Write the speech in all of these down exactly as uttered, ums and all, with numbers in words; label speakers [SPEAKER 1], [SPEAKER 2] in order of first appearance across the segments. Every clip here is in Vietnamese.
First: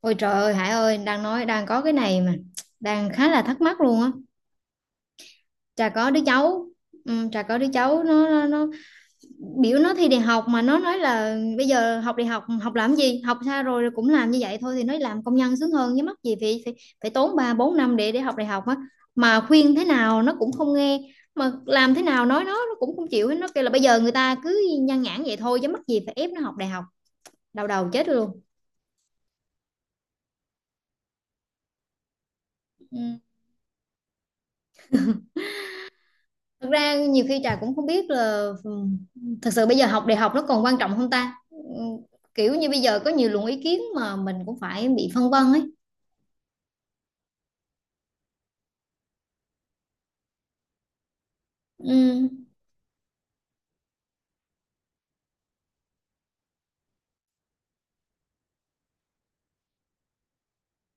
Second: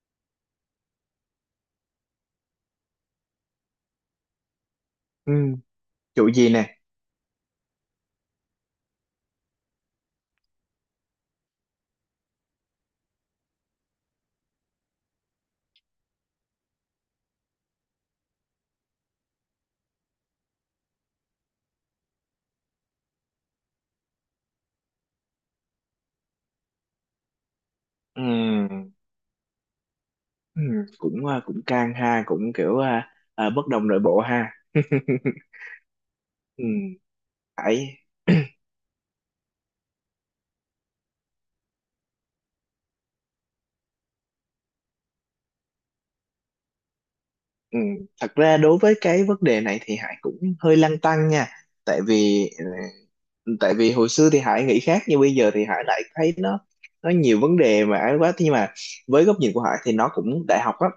[SPEAKER 1] Ôi trời ơi, Hải ơi, đang nói đang có cái này mà đang khá là thắc mắc luôn á.
[SPEAKER 2] Ừ,
[SPEAKER 1] Trà có đứa
[SPEAKER 2] chủ gì
[SPEAKER 1] cháu,
[SPEAKER 2] nè.
[SPEAKER 1] ừ, Trà có đứa cháu, nó, nó nó biểu nó thi đại học, mà nó nói là bây giờ học đại học học làm gì, học xa rồi rồi cũng làm như vậy thôi thì nó làm công nhân sướng hơn, chứ mắc gì phải phải, phải tốn ba bốn năm để để học đại học á. Mà khuyên thế nào nó cũng không nghe, mà làm thế nào nói nó nó cũng không chịu hết. Nó kêu là bây giờ người ta cứ nhan nhản vậy thôi, chứ mắc gì phải ép nó học đại học. Đau đầu chết
[SPEAKER 2] Ừ,
[SPEAKER 1] luôn.
[SPEAKER 2] ừ, cũng à, cũng căng ha, cũng kiểu
[SPEAKER 1] Ừ.
[SPEAKER 2] à, à, bất đồng nội bộ ha. ừ,
[SPEAKER 1] Thực ra nhiều khi Trà cũng không
[SPEAKER 2] Hải.
[SPEAKER 1] biết là ừm, thật sự bây giờ học đại học nó còn quan trọng không ta? Ừm, Kiểu như bây giờ có nhiều luồng ý kiến mà mình cũng phải bị phân vân ấy.
[SPEAKER 2] ừ, thật ra đối với cái vấn đề này thì Hải cũng hơi lăn tăn nha, tại
[SPEAKER 1] Ừm,
[SPEAKER 2] vì ờ, tại vì hồi xưa thì Hải nghĩ khác, nhưng bây giờ thì Hải lại thấy nó nó nhiều vấn đề mà ấy quá. Thế nhưng mà với góc nhìn của Hải thì nó cũng đại học á,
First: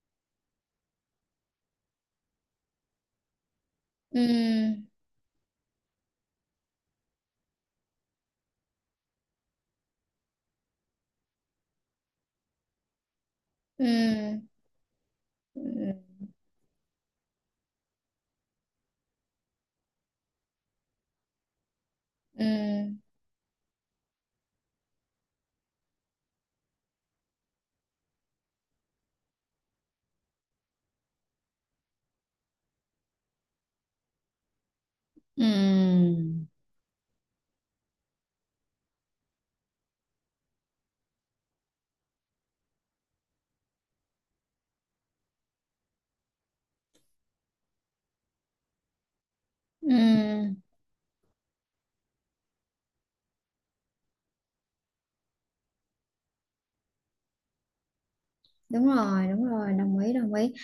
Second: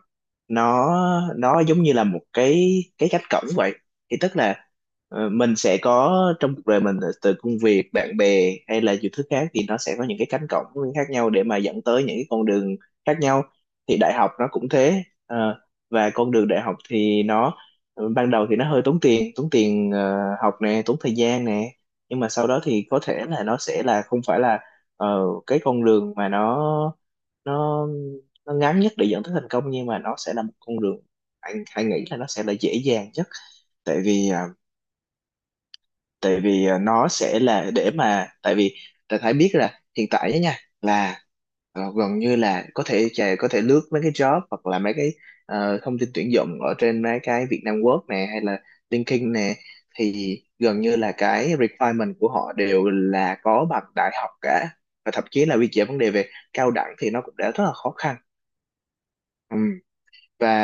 [SPEAKER 2] nó nó giống như là một cái cái cánh cổng vậy, thì tức là
[SPEAKER 1] ừm,
[SPEAKER 2] ờ, mình sẽ có, trong cuộc đời mình, từ công việc, bạn bè hay là nhiều thứ khác, thì nó sẽ có những cái cánh cổng khác nhau để mà dẫn tới những cái con đường khác nhau. Thì đại học
[SPEAKER 1] ừm,
[SPEAKER 2] nó cũng thế. Ờ, và con đường đại học thì nó ờ, ban đầu thì nó hơi tốn tiền tốn tiền ờ, học nè, tốn thời gian nè, nhưng mà sau đó thì
[SPEAKER 1] ừm,
[SPEAKER 2] có thể là nó sẽ là không phải là ờ, cái con đường mà nó nó nó ngắn nhất để dẫn tới thành công, nhưng mà nó sẽ là một con đường anh anh nghĩ là nó sẽ là dễ dàng nhất, tại vì à, tại
[SPEAKER 1] ừm,
[SPEAKER 2] vì à, nó sẽ là, để mà, tại vì ta phải biết là hiện tại á nha, là ờ, gần như là có thể chà, có thể lướt mấy cái job hoặc là mấy cái ờ, thông tin tuyển dụng ở trên mấy cái Vietnam Work nè hay là LinkedIn nè, thì
[SPEAKER 1] ừm.
[SPEAKER 2] gần như là cái requirement của họ đều là có bằng đại học cả, và thậm chí là quy chế vấn đề về cao đẳng thì nó cũng đã rất là khó khăn.
[SPEAKER 1] Đúng rồi, đúng rồi,
[SPEAKER 2] Ừm,
[SPEAKER 1] đồng ý, đồng ý.
[SPEAKER 2] và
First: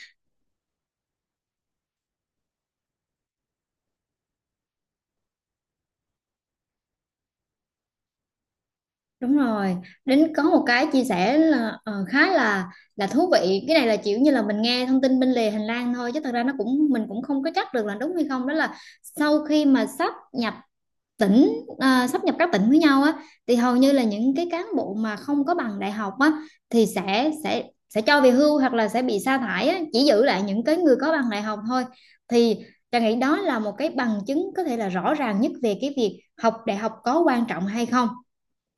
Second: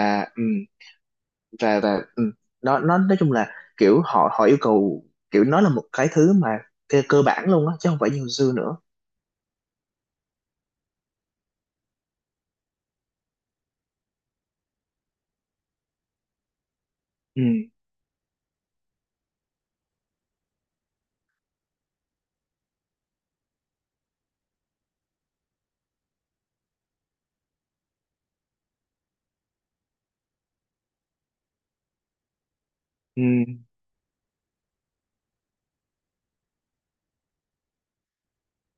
[SPEAKER 2] và và ừ, nó nó nói chung là kiểu họ họ yêu cầu, kiểu nó là một cái thứ mà cơ, cơ bản luôn á, chứ không phải như hồi xưa nữa.
[SPEAKER 1] Đúng rồi. Đến có một cái chia sẻ là ờ, khá là là thú vị. Cái này là kiểu như là mình nghe thông tin bên lề hành lang thôi, chứ thật ra nó cũng mình cũng không có
[SPEAKER 2] ừ,
[SPEAKER 1] chắc được là đúng hay không. Đó là sau khi mà sáp nhập tỉnh à, sáp nhập các tỉnh với nhau á, thì hầu như là những cái cán bộ mà không có bằng đại học á thì sẽ sẽ sẽ cho về hưu hoặc là sẽ bị sa thải á, chỉ giữ lại những cái người có bằng đại học thôi, thì Trà nghĩ
[SPEAKER 2] ừ,
[SPEAKER 1] đó là một cái bằng chứng có thể là rõ ràng nhất về cái việc học đại học có quan trọng hay không.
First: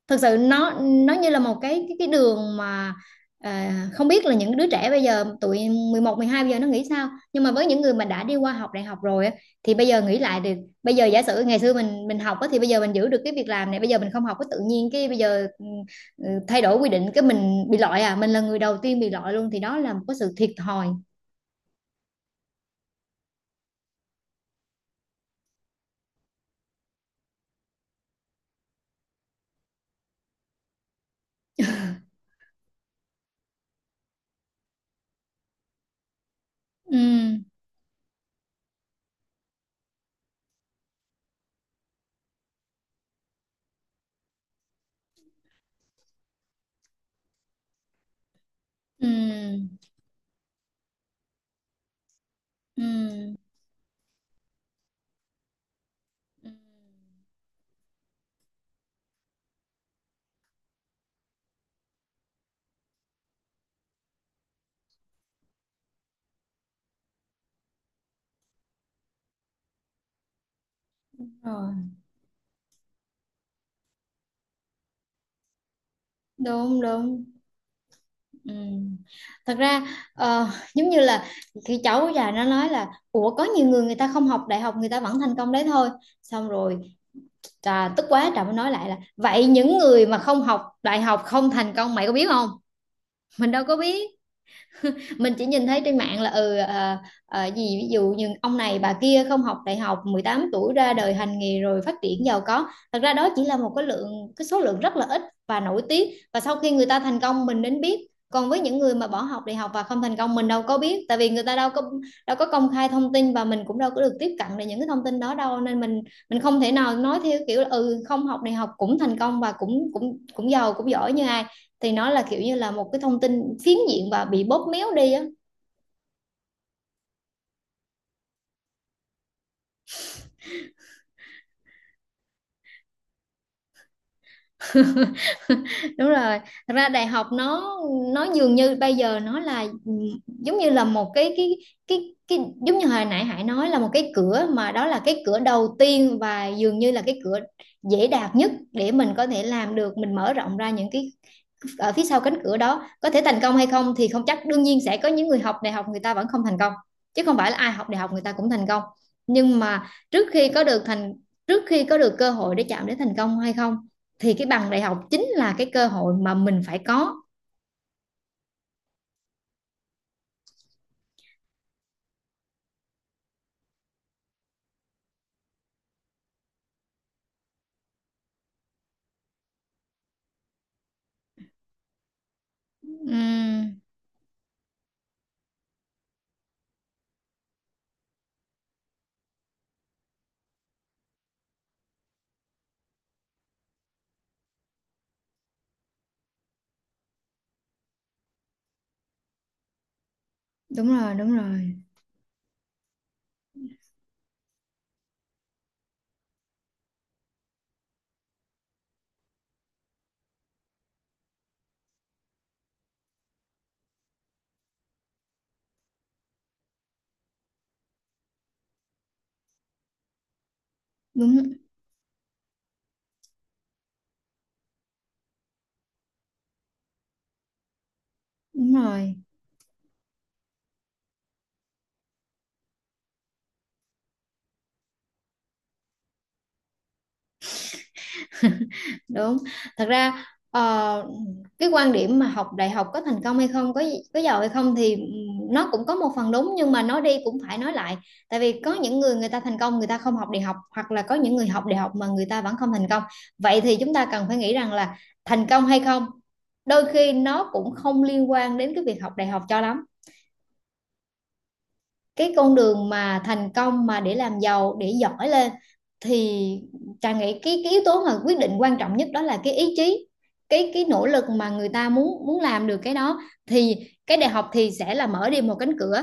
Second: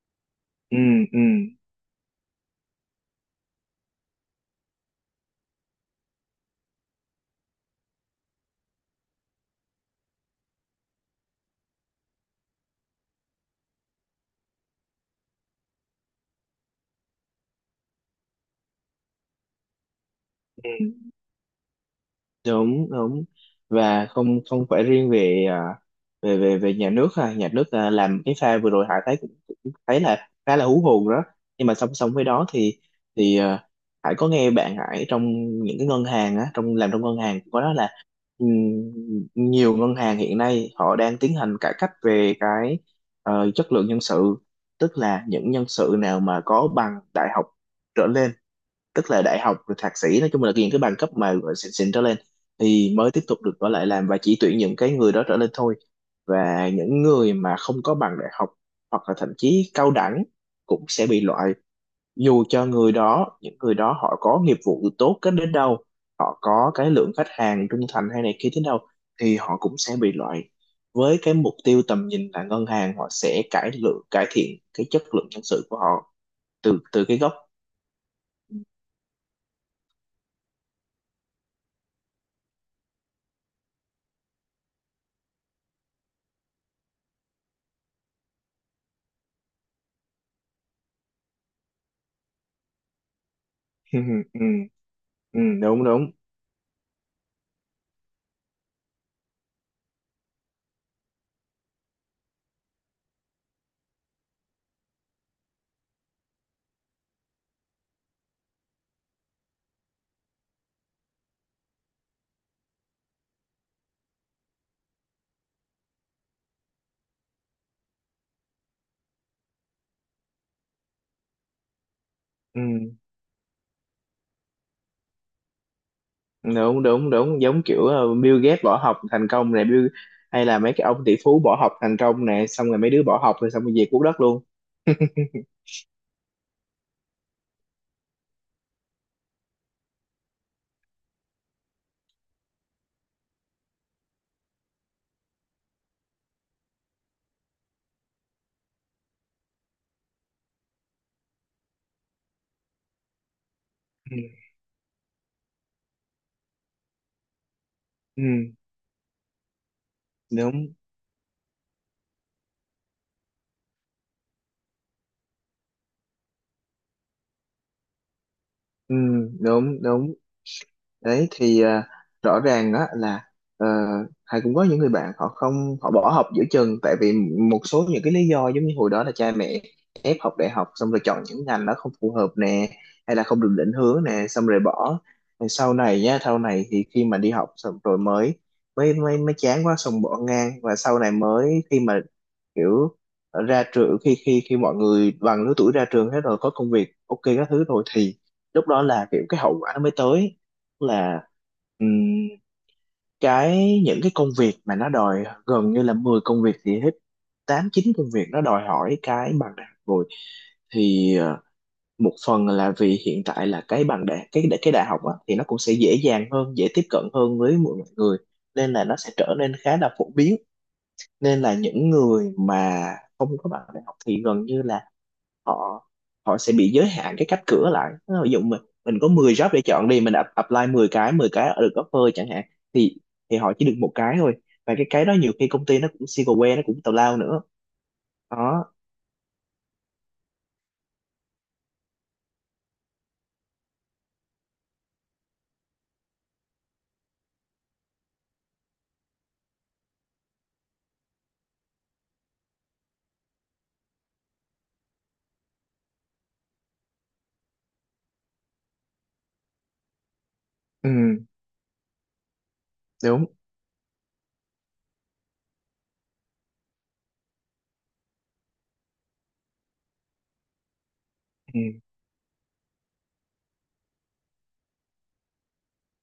[SPEAKER 1] Thực sự nó nó như là
[SPEAKER 2] ừ,
[SPEAKER 1] một cái cái cái đường mà à, không biết là những đứa trẻ bây giờ tụi mười một, mười hai bây giờ nó nghĩ sao, nhưng mà với những người mà đã đi qua học đại học rồi á, thì bây giờ nghĩ lại được, bây giờ giả sử ngày xưa mình mình học á, thì bây giờ mình giữ được cái việc làm này. Bây giờ mình không học có tự nhiên cái bây giờ ừ, ừ, thay đổi quy định cái mình bị loại à, mình là người đầu tiên bị loại luôn, thì đó là một cái sự thiệt thòi.
[SPEAKER 2] ừ, đúng đúng. Và không không phải riêng về à, về về về nhà nước ha, nhà nước à, làm cái pha vừa rồi Hải thấy cũng, cũng thấy là khá là hú hồn đó. Nhưng mà song song với đó thì thì à, Hải có nghe bạn Hải trong những cái ngân hàng á, trong làm
[SPEAKER 1] Ừ,
[SPEAKER 2] trong ngân hàng, có đó là, ừm, nhiều ngân hàng hiện nay họ đang tiến hành cải cách về cái ờ, chất lượng nhân sự, tức là những nhân sự nào mà có bằng đại học trở lên, tức là đại học rồi
[SPEAKER 1] ừ,
[SPEAKER 2] thạc sĩ, nói chung là những cái bằng cấp mà gọi xịn xịn trở lên
[SPEAKER 1] ừ,
[SPEAKER 2] thì mới tiếp tục được ở lại làm, và chỉ tuyển những cái người đó trở lên thôi.
[SPEAKER 1] ừ.
[SPEAKER 2] Và những người mà không có bằng đại học hoặc là thậm chí cao đẳng cũng sẽ bị loại, dù cho người đó, những người đó họ có nghiệp vụ tốt đến đến đâu, họ có cái lượng khách hàng trung thành hay này kia thế đâu, thì họ cũng sẽ bị loại, với cái mục
[SPEAKER 1] Rồi.
[SPEAKER 2] tiêu tầm nhìn là ngân hàng họ sẽ cải lượng, cải thiện cái chất lượng nhân sự của họ từ
[SPEAKER 1] Đúng,
[SPEAKER 2] từ cái
[SPEAKER 1] đúng.
[SPEAKER 2] gốc.
[SPEAKER 1] Ừ. Thật ra ờ, giống như là cái cháu già nó nói là ủa, có nhiều người người ta không học đại học người ta vẫn thành công đấy thôi, xong rồi Trà tức quá Trà mới nói lại là vậy những người mà không học đại học không thành công mày có biết không, mình đâu có
[SPEAKER 2] ừ,
[SPEAKER 1] biết.
[SPEAKER 2] ừ,
[SPEAKER 1] Mình
[SPEAKER 2] ừ,
[SPEAKER 1] chỉ nhìn thấy
[SPEAKER 2] đúng
[SPEAKER 1] trên
[SPEAKER 2] đúng.
[SPEAKER 1] mạng là ừ à, à, gì ví dụ như ông này bà kia không học đại học mười tám tuổi ra đời hành nghề rồi phát triển giàu có, thật ra đó chỉ là một cái lượng cái số lượng rất là ít và nổi tiếng, và sau khi người ta thành công mình đến biết, còn với những người mà bỏ học đại học và không thành công mình đâu có biết, tại vì người ta đâu có đâu có công khai thông tin và mình cũng đâu có được tiếp cận được những cái thông tin đó đâu, nên mình mình không thể nào nói theo kiểu là, ừ, không học đại học cũng thành công và cũng cũng cũng giàu cũng giỏi như ai, thì nó là kiểu như
[SPEAKER 2] Ừ,
[SPEAKER 1] là một cái thông tin phiến diện và bị bóp méo đi á.
[SPEAKER 2] đúng đúng đúng, giống kiểu ờ, Bill Gates bỏ học thành công này, Bill hay là mấy cái ông tỷ phú bỏ học thành công này, xong rồi mấy đứa bỏ học rồi xong rồi về cuốc đất luôn.
[SPEAKER 1] Đúng rồi. Thật ra đại học nó nó dường như bây giờ nó là ừ, giống như là một cái cái cái cái giống như hồi nãy Hải nói là một cái cửa, mà đó là cái cửa đầu tiên và dường như là cái cửa dễ đạt nhất để mình có thể làm được, mình mở rộng ra những cái ở phía sau cánh cửa đó có thể thành công hay không thì
[SPEAKER 2] ừ,
[SPEAKER 1] không chắc. Đương nhiên sẽ có những người học đại học người ta vẫn không thành công, chứ không phải là ai học đại học người
[SPEAKER 2] ừ,
[SPEAKER 1] ta cũng thành công, nhưng mà trước khi có
[SPEAKER 2] đúng,
[SPEAKER 1] được thành trước khi có được cơ hội để chạm đến thành công hay không, thì cái bằng đại học chính là cái cơ hội mà mình phải có.
[SPEAKER 2] ừ, đúng đúng đấy, thì ờ, rõ ràng á là, ờ, Hải cũng có những người bạn, họ không họ bỏ học giữa chừng tại vì một số những cái lý do, giống như hồi đó là cha mẹ ép học đại học, xong rồi chọn những ngành nó không phù hợp nè, hay là không được
[SPEAKER 1] Ừm.
[SPEAKER 2] định hướng nè xong rồi bỏ. Rồi sau này nhá, sau này thì khi mà đi học xong rồi mới mới mới mới chán quá xong bỏ ngang, và sau này mới, khi mà kiểu ra trường, khi khi khi mọi người bằng lứa tuổi ra trường hết rồi, có công việc ok các thứ rồi, thì lúc đó là kiểu cái hậu quả nó mới tới,
[SPEAKER 1] Đúng rồi,
[SPEAKER 2] là
[SPEAKER 1] đúng rồi.
[SPEAKER 2] ừm, cái những cái công việc mà nó đòi gần như là mười công việc thì hết tám chín công việc nó đòi hỏi cái bằng đại học rồi. Thì ờ, một phần là vì hiện tại là cái bằng đại, cái cái đại học á, thì nó cũng sẽ dễ dàng hơn, dễ tiếp cận hơn với mọi người, nên là nó sẽ trở nên khá là phổ biến, nên là
[SPEAKER 1] Đúng.
[SPEAKER 2] những người mà không có bằng đại học thì gần như là họ, họ sẽ bị giới hạn cái cánh cửa lại. Ví dụ mình
[SPEAKER 1] Đúng
[SPEAKER 2] mình có
[SPEAKER 1] rồi.
[SPEAKER 2] mười job để chọn đi, mình up- apply mười cái, mười cái được offer chẳng hạn, thì thì họ chỉ được một cái thôi, và cái cái đó nhiều khi công ty nó cũng single way, nó cũng tào lao nữa đó.
[SPEAKER 1] Đúng. Thật ra ờ, cái quan điểm mà học đại học có thành công hay không, có có giàu hay không thì ừm, nó cũng có một phần đúng, nhưng mà nói đi cũng phải nói lại, tại vì có những người người ta thành công người ta không học đại học, hoặc là có những người học đại học mà người ta vẫn không thành công. Vậy thì chúng ta cần phải nghĩ rằng là thành công hay không đôi khi nó cũng không liên quan đến cái việc học đại học cho lắm.
[SPEAKER 2] Ừ
[SPEAKER 1] Cái con đường mà
[SPEAKER 2] đúng.
[SPEAKER 1] thành công, mà để làm giàu, để giỏi lên, thì Trà nghĩ cái, cái yếu tố mà quyết định quan trọng nhất đó là cái ý chí, cái cái nỗ lực mà
[SPEAKER 2] Ừ,
[SPEAKER 1] người ta muốn muốn làm được cái đó, thì cái đại học thì sẽ là mở đi một cánh cửa,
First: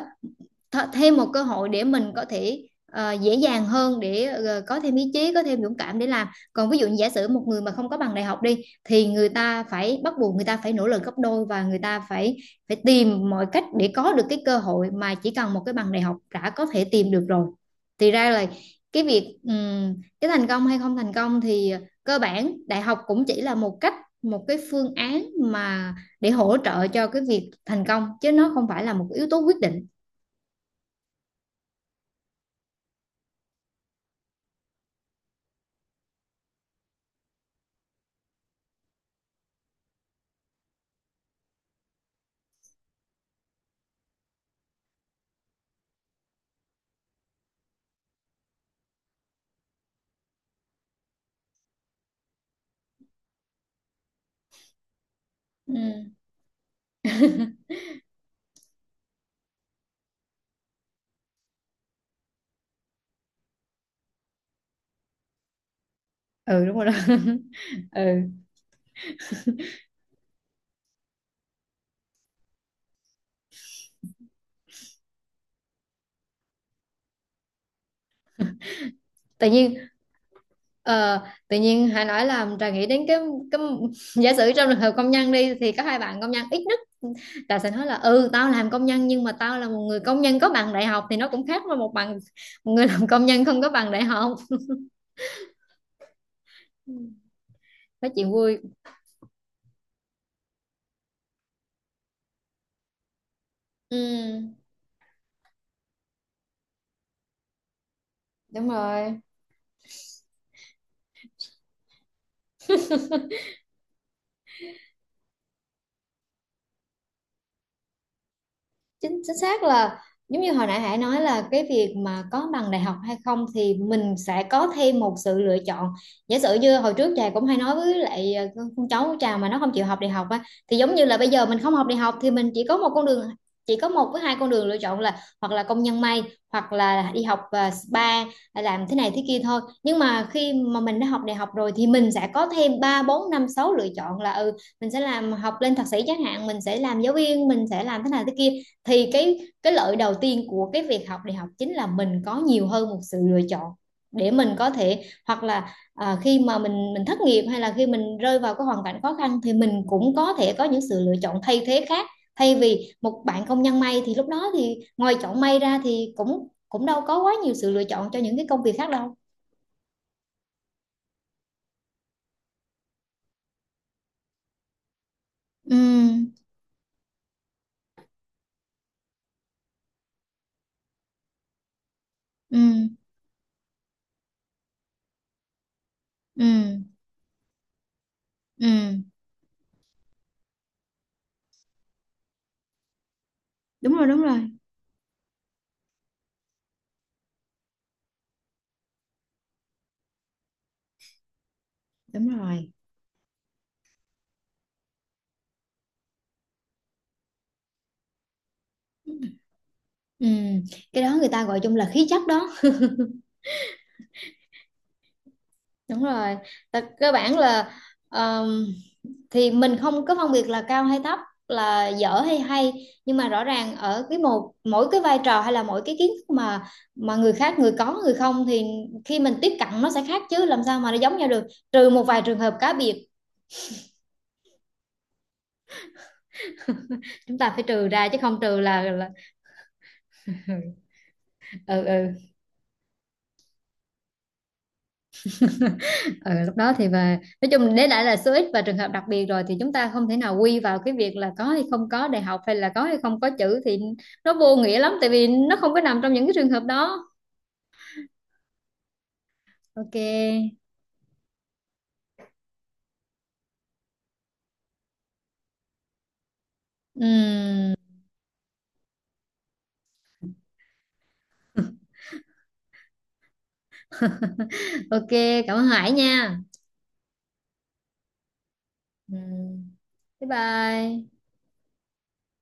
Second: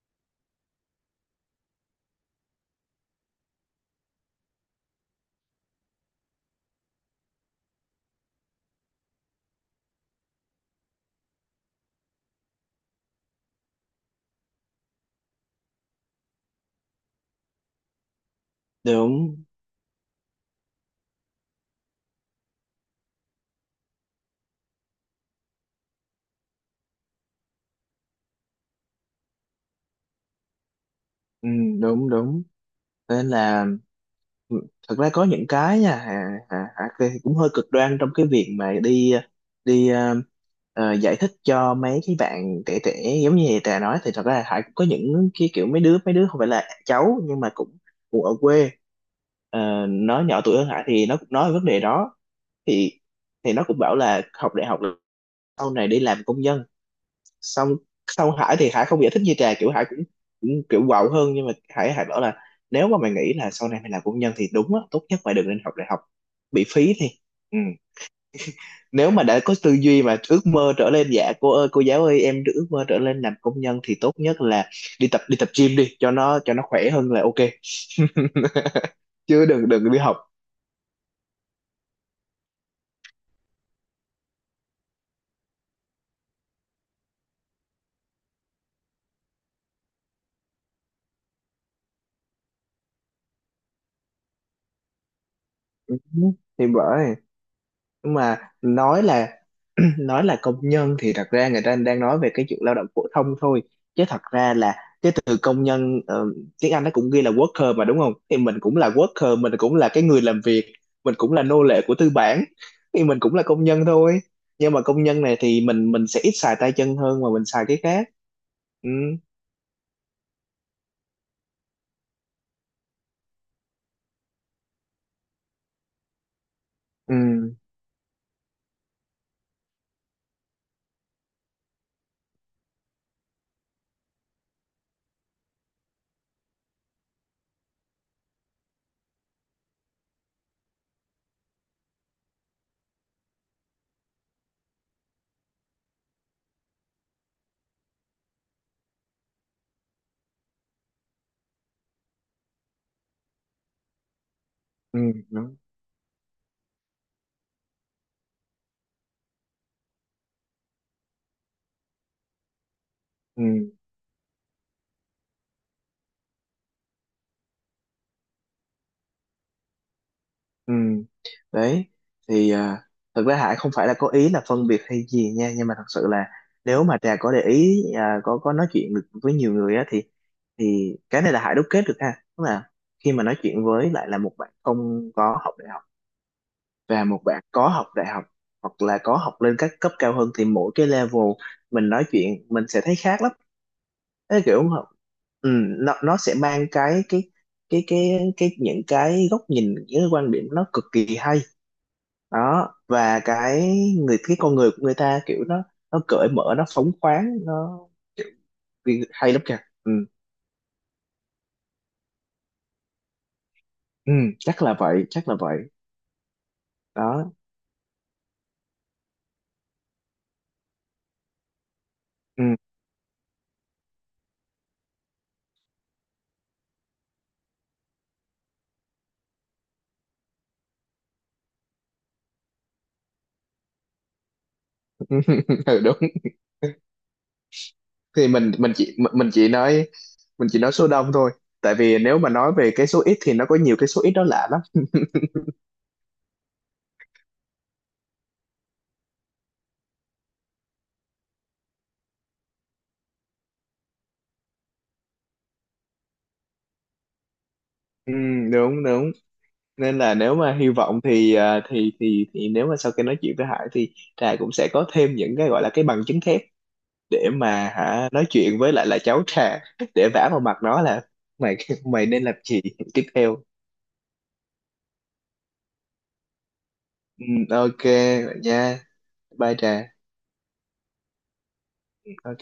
[SPEAKER 1] th- thêm một cơ hội để mình có thể ờ, dễ dàng hơn, để ờ, có thêm ý chí, có thêm dũng cảm để làm. Còn ví dụ như giả sử một người mà không có bằng đại học đi, thì người ta phải bắt buộc người ta phải nỗ lực gấp đôi, và người ta phải phải tìm mọi cách để có được cái cơ hội mà chỉ cần một cái bằng đại học đã có thể tìm được rồi. Thì ra là cái
[SPEAKER 2] đúng.
[SPEAKER 1] việc ừm, cái thành công hay không thành công thì cơ bản đại học cũng chỉ là một cách một cái phương án mà để hỗ trợ cho cái việc thành công, chứ nó không phải là một yếu tố quyết định.
[SPEAKER 2] Ừ, đúng đúng. Nên là, ừ, thật ra có những cái nha, Hà, Hà, Hà Kê cũng hơi cực đoan trong cái việc mà đi đi ờ, ờ, giải thích cho mấy cái bạn trẻ trẻ. Giống như Trà nói thì thật ra Hải cũng có những cái kiểu mấy đứa mấy đứa không phải là cháu nhưng mà cũng cũng ở quê. Ờ, nó nhỏ tuổi hơn Hải thì nó cũng nói vấn đề đó, thì thì nó cũng bảo là học đại học là sau
[SPEAKER 1] Ừ,
[SPEAKER 2] này đi làm công nhân xong. Xong Hải thì Hải không giải thích như Trà, kiểu Hải cũng, cũng kiểu quạo hơn, nhưng mà Hải Hải bảo là, nếu mà mày nghĩ là sau này mày làm công nhân thì đúng á, tốt nhất mày đừng nên học đại học bị
[SPEAKER 1] ừ, đúng rồi đó.
[SPEAKER 2] phí. Thì ừ.
[SPEAKER 1] Ừ.
[SPEAKER 2] Nếu mà đã có tư duy mà ước mơ trở lên, dạ cô ơi cô giáo ơi em ước mơ trở lên làm công nhân, thì tốt nhất là đi tập đi tập gym đi cho nó, cho nó khỏe, hơn là ok. chứ
[SPEAKER 1] Tự
[SPEAKER 2] đừng
[SPEAKER 1] nhiên.
[SPEAKER 2] đừng đi học.
[SPEAKER 1] Ờ, tự nhiên hãy nói là Trà nghĩ đến cái cái giả sử trong trường hợp công nhân đi, thì có hai bạn công nhân ít nhất Trà sẽ nói là ừ, tao làm công nhân nhưng mà tao là một người công nhân có bằng đại học, thì nó cũng khác với một bằng một người làm công nhân không có bằng đại học.
[SPEAKER 2] Ừ, thì
[SPEAKER 1] Ừ,
[SPEAKER 2] bởi,
[SPEAKER 1] nói
[SPEAKER 2] nhưng
[SPEAKER 1] chuyện
[SPEAKER 2] mà
[SPEAKER 1] vui.
[SPEAKER 2] nói là nói là công nhân thì thật ra người ta đang nói về cái chuyện lao động phổ thông thôi, chứ thật ra
[SPEAKER 1] Ừ,
[SPEAKER 2] là cái từ công nhân, ờ, tiếng Anh nó cũng ghi là worker mà đúng không, thì mình
[SPEAKER 1] đúng
[SPEAKER 2] cũng là
[SPEAKER 1] rồi.
[SPEAKER 2] worker, mình cũng là cái người làm việc, mình cũng là nô lệ của tư bản, thì mình cũng là công nhân thôi. Nhưng mà công nhân này thì mình mình sẽ ít xài tay chân hơn mà mình xài cái khác. Ừ
[SPEAKER 1] Chính chính xác là giống như hồi nãy Hải nói là cái việc mà có bằng đại học hay không thì mình sẽ có thêm một sự lựa chọn. Giả sử như hồi trước Trà cũng
[SPEAKER 2] ừ
[SPEAKER 1] hay nói với lại ờ, con con cháu của Trà mà nó không chịu học đại học á, thì giống như là bây giờ mình không học đại học thì mình chỉ có một con đường chỉ có một với hai con đường lựa chọn là hoặc là công nhân may, hoặc là đi học ờ, spa, ờ, làm thế này thế kia thôi. Nhưng mà khi mà mình đã học đại học rồi thì mình sẽ có thêm ba bốn năm sáu lựa chọn, là ừ, mình sẽ làm học lên thạc sĩ chẳng hạn, mình sẽ làm giáo viên, mình sẽ làm thế này thế kia. Thì cái cái lợi đầu tiên của cái việc học đại học chính là mình có nhiều hơn một sự lựa chọn, để mình có
[SPEAKER 2] ừ
[SPEAKER 1] thể hoặc
[SPEAKER 2] đúng.
[SPEAKER 1] là à, khi mà mình mình thất nghiệp, hay là khi mình rơi vào cái hoàn cảnh khó khăn, thì mình cũng có thể có những sự lựa chọn thay thế khác, thay vì một bạn công
[SPEAKER 2] ừ.
[SPEAKER 1] nhân may thì lúc đó thì ngoài chọn may ra thì cũng cũng đâu có quá nhiều sự lựa chọn cho những cái công việc khác đâu.
[SPEAKER 2] Ừ, đấy thì à, thực ra Hải không phải là có ý là phân biệt hay gì nha, nhưng mà
[SPEAKER 1] Ừ,
[SPEAKER 2] thật sự là, nếu mà Trà có để ý à, có có nói chuyện được với nhiều người á, thì thì cái này là Hải đúc kết được ha, tức
[SPEAKER 1] ừ,
[SPEAKER 2] là khi mà nói chuyện với lại là một bạn không có học đại học
[SPEAKER 1] ừ,
[SPEAKER 2] và một bạn có học đại học
[SPEAKER 1] ừ.
[SPEAKER 2] hoặc là có học lên các cấp cao hơn, thì mỗi cái level mình nói chuyện mình sẽ thấy khác lắm.
[SPEAKER 1] Đúng rồi. Đúng rồi.
[SPEAKER 2] Cái kiểu mà- ừ, nó nó sẽ mang cái cái cái cái cái những cái góc nhìn, những cái quan điểm nó cực kỳ hay
[SPEAKER 1] Đúng rồi.
[SPEAKER 2] đó. Và cái người cái con người của người ta kiểu nó nó cởi mở, nó phóng khoáng, nó vì- hay lắm kìa. Ừ.
[SPEAKER 1] Ừ, cái đó người ta gọi chung là khí chất đó.
[SPEAKER 2] ừ, chắc là vậy, chắc là vậy
[SPEAKER 1] Đúng rồi. Tại cơ
[SPEAKER 2] đó.
[SPEAKER 1] bản là ờm, thì mình không có phân biệt là cao hay thấp, là dở hay
[SPEAKER 2] Ừ.
[SPEAKER 1] hay, nhưng mà rõ ràng ở cái một mỗi cái vai trò hay là mỗi cái kiến thức mà mà người khác người có người không, thì khi mình tiếp cận nó sẽ khác chứ làm sao mà nó giống nhau được, trừ một vài trường hợp cá biệt.
[SPEAKER 2] ừ đúng.
[SPEAKER 1] Chúng ta phải trừ ra, chứ
[SPEAKER 2] Thì
[SPEAKER 1] không
[SPEAKER 2] mình
[SPEAKER 1] trừ
[SPEAKER 2] mình
[SPEAKER 1] là,
[SPEAKER 2] chỉ
[SPEAKER 1] là...
[SPEAKER 2] mình mình chỉ nói mình chỉ nói số đông thôi,
[SPEAKER 1] Ừ,
[SPEAKER 2] tại vì
[SPEAKER 1] ừ.
[SPEAKER 2] nếu mà nói về cái số ít thì nó có nhiều cái số ít đó lạ lắm.
[SPEAKER 1] Ừ, lúc đó thì và nói chung đấy lại là số ít và trường hợp đặc biệt rồi, thì chúng ta không thể nào quy vào cái việc là có hay không có đại học, hay là có hay không có chữ, thì nó vô nghĩa lắm, tại vì nó không có nằm trong những cái trường hợp đó.
[SPEAKER 2] Ừ đúng đúng. Nên là nếu
[SPEAKER 1] OK.
[SPEAKER 2] mà hy vọng thì à, thì thì thì nếu mà sau khi nói chuyện với Hải thì Trà cũng sẽ có thêm những cái gọi là cái bằng chứng thép, để mà
[SPEAKER 1] Ừm.
[SPEAKER 2] hả nói chuyện với lại là cháu Trà, để vả vào mặt nó là mày, mày nên làm gì tiếp theo.
[SPEAKER 1] OK, cảm ơn Hải nha.
[SPEAKER 2] Ừ, ok, vậy nha, bye
[SPEAKER 1] Ừm.
[SPEAKER 2] Trà.
[SPEAKER 1] Bye bye.
[SPEAKER 2] Ok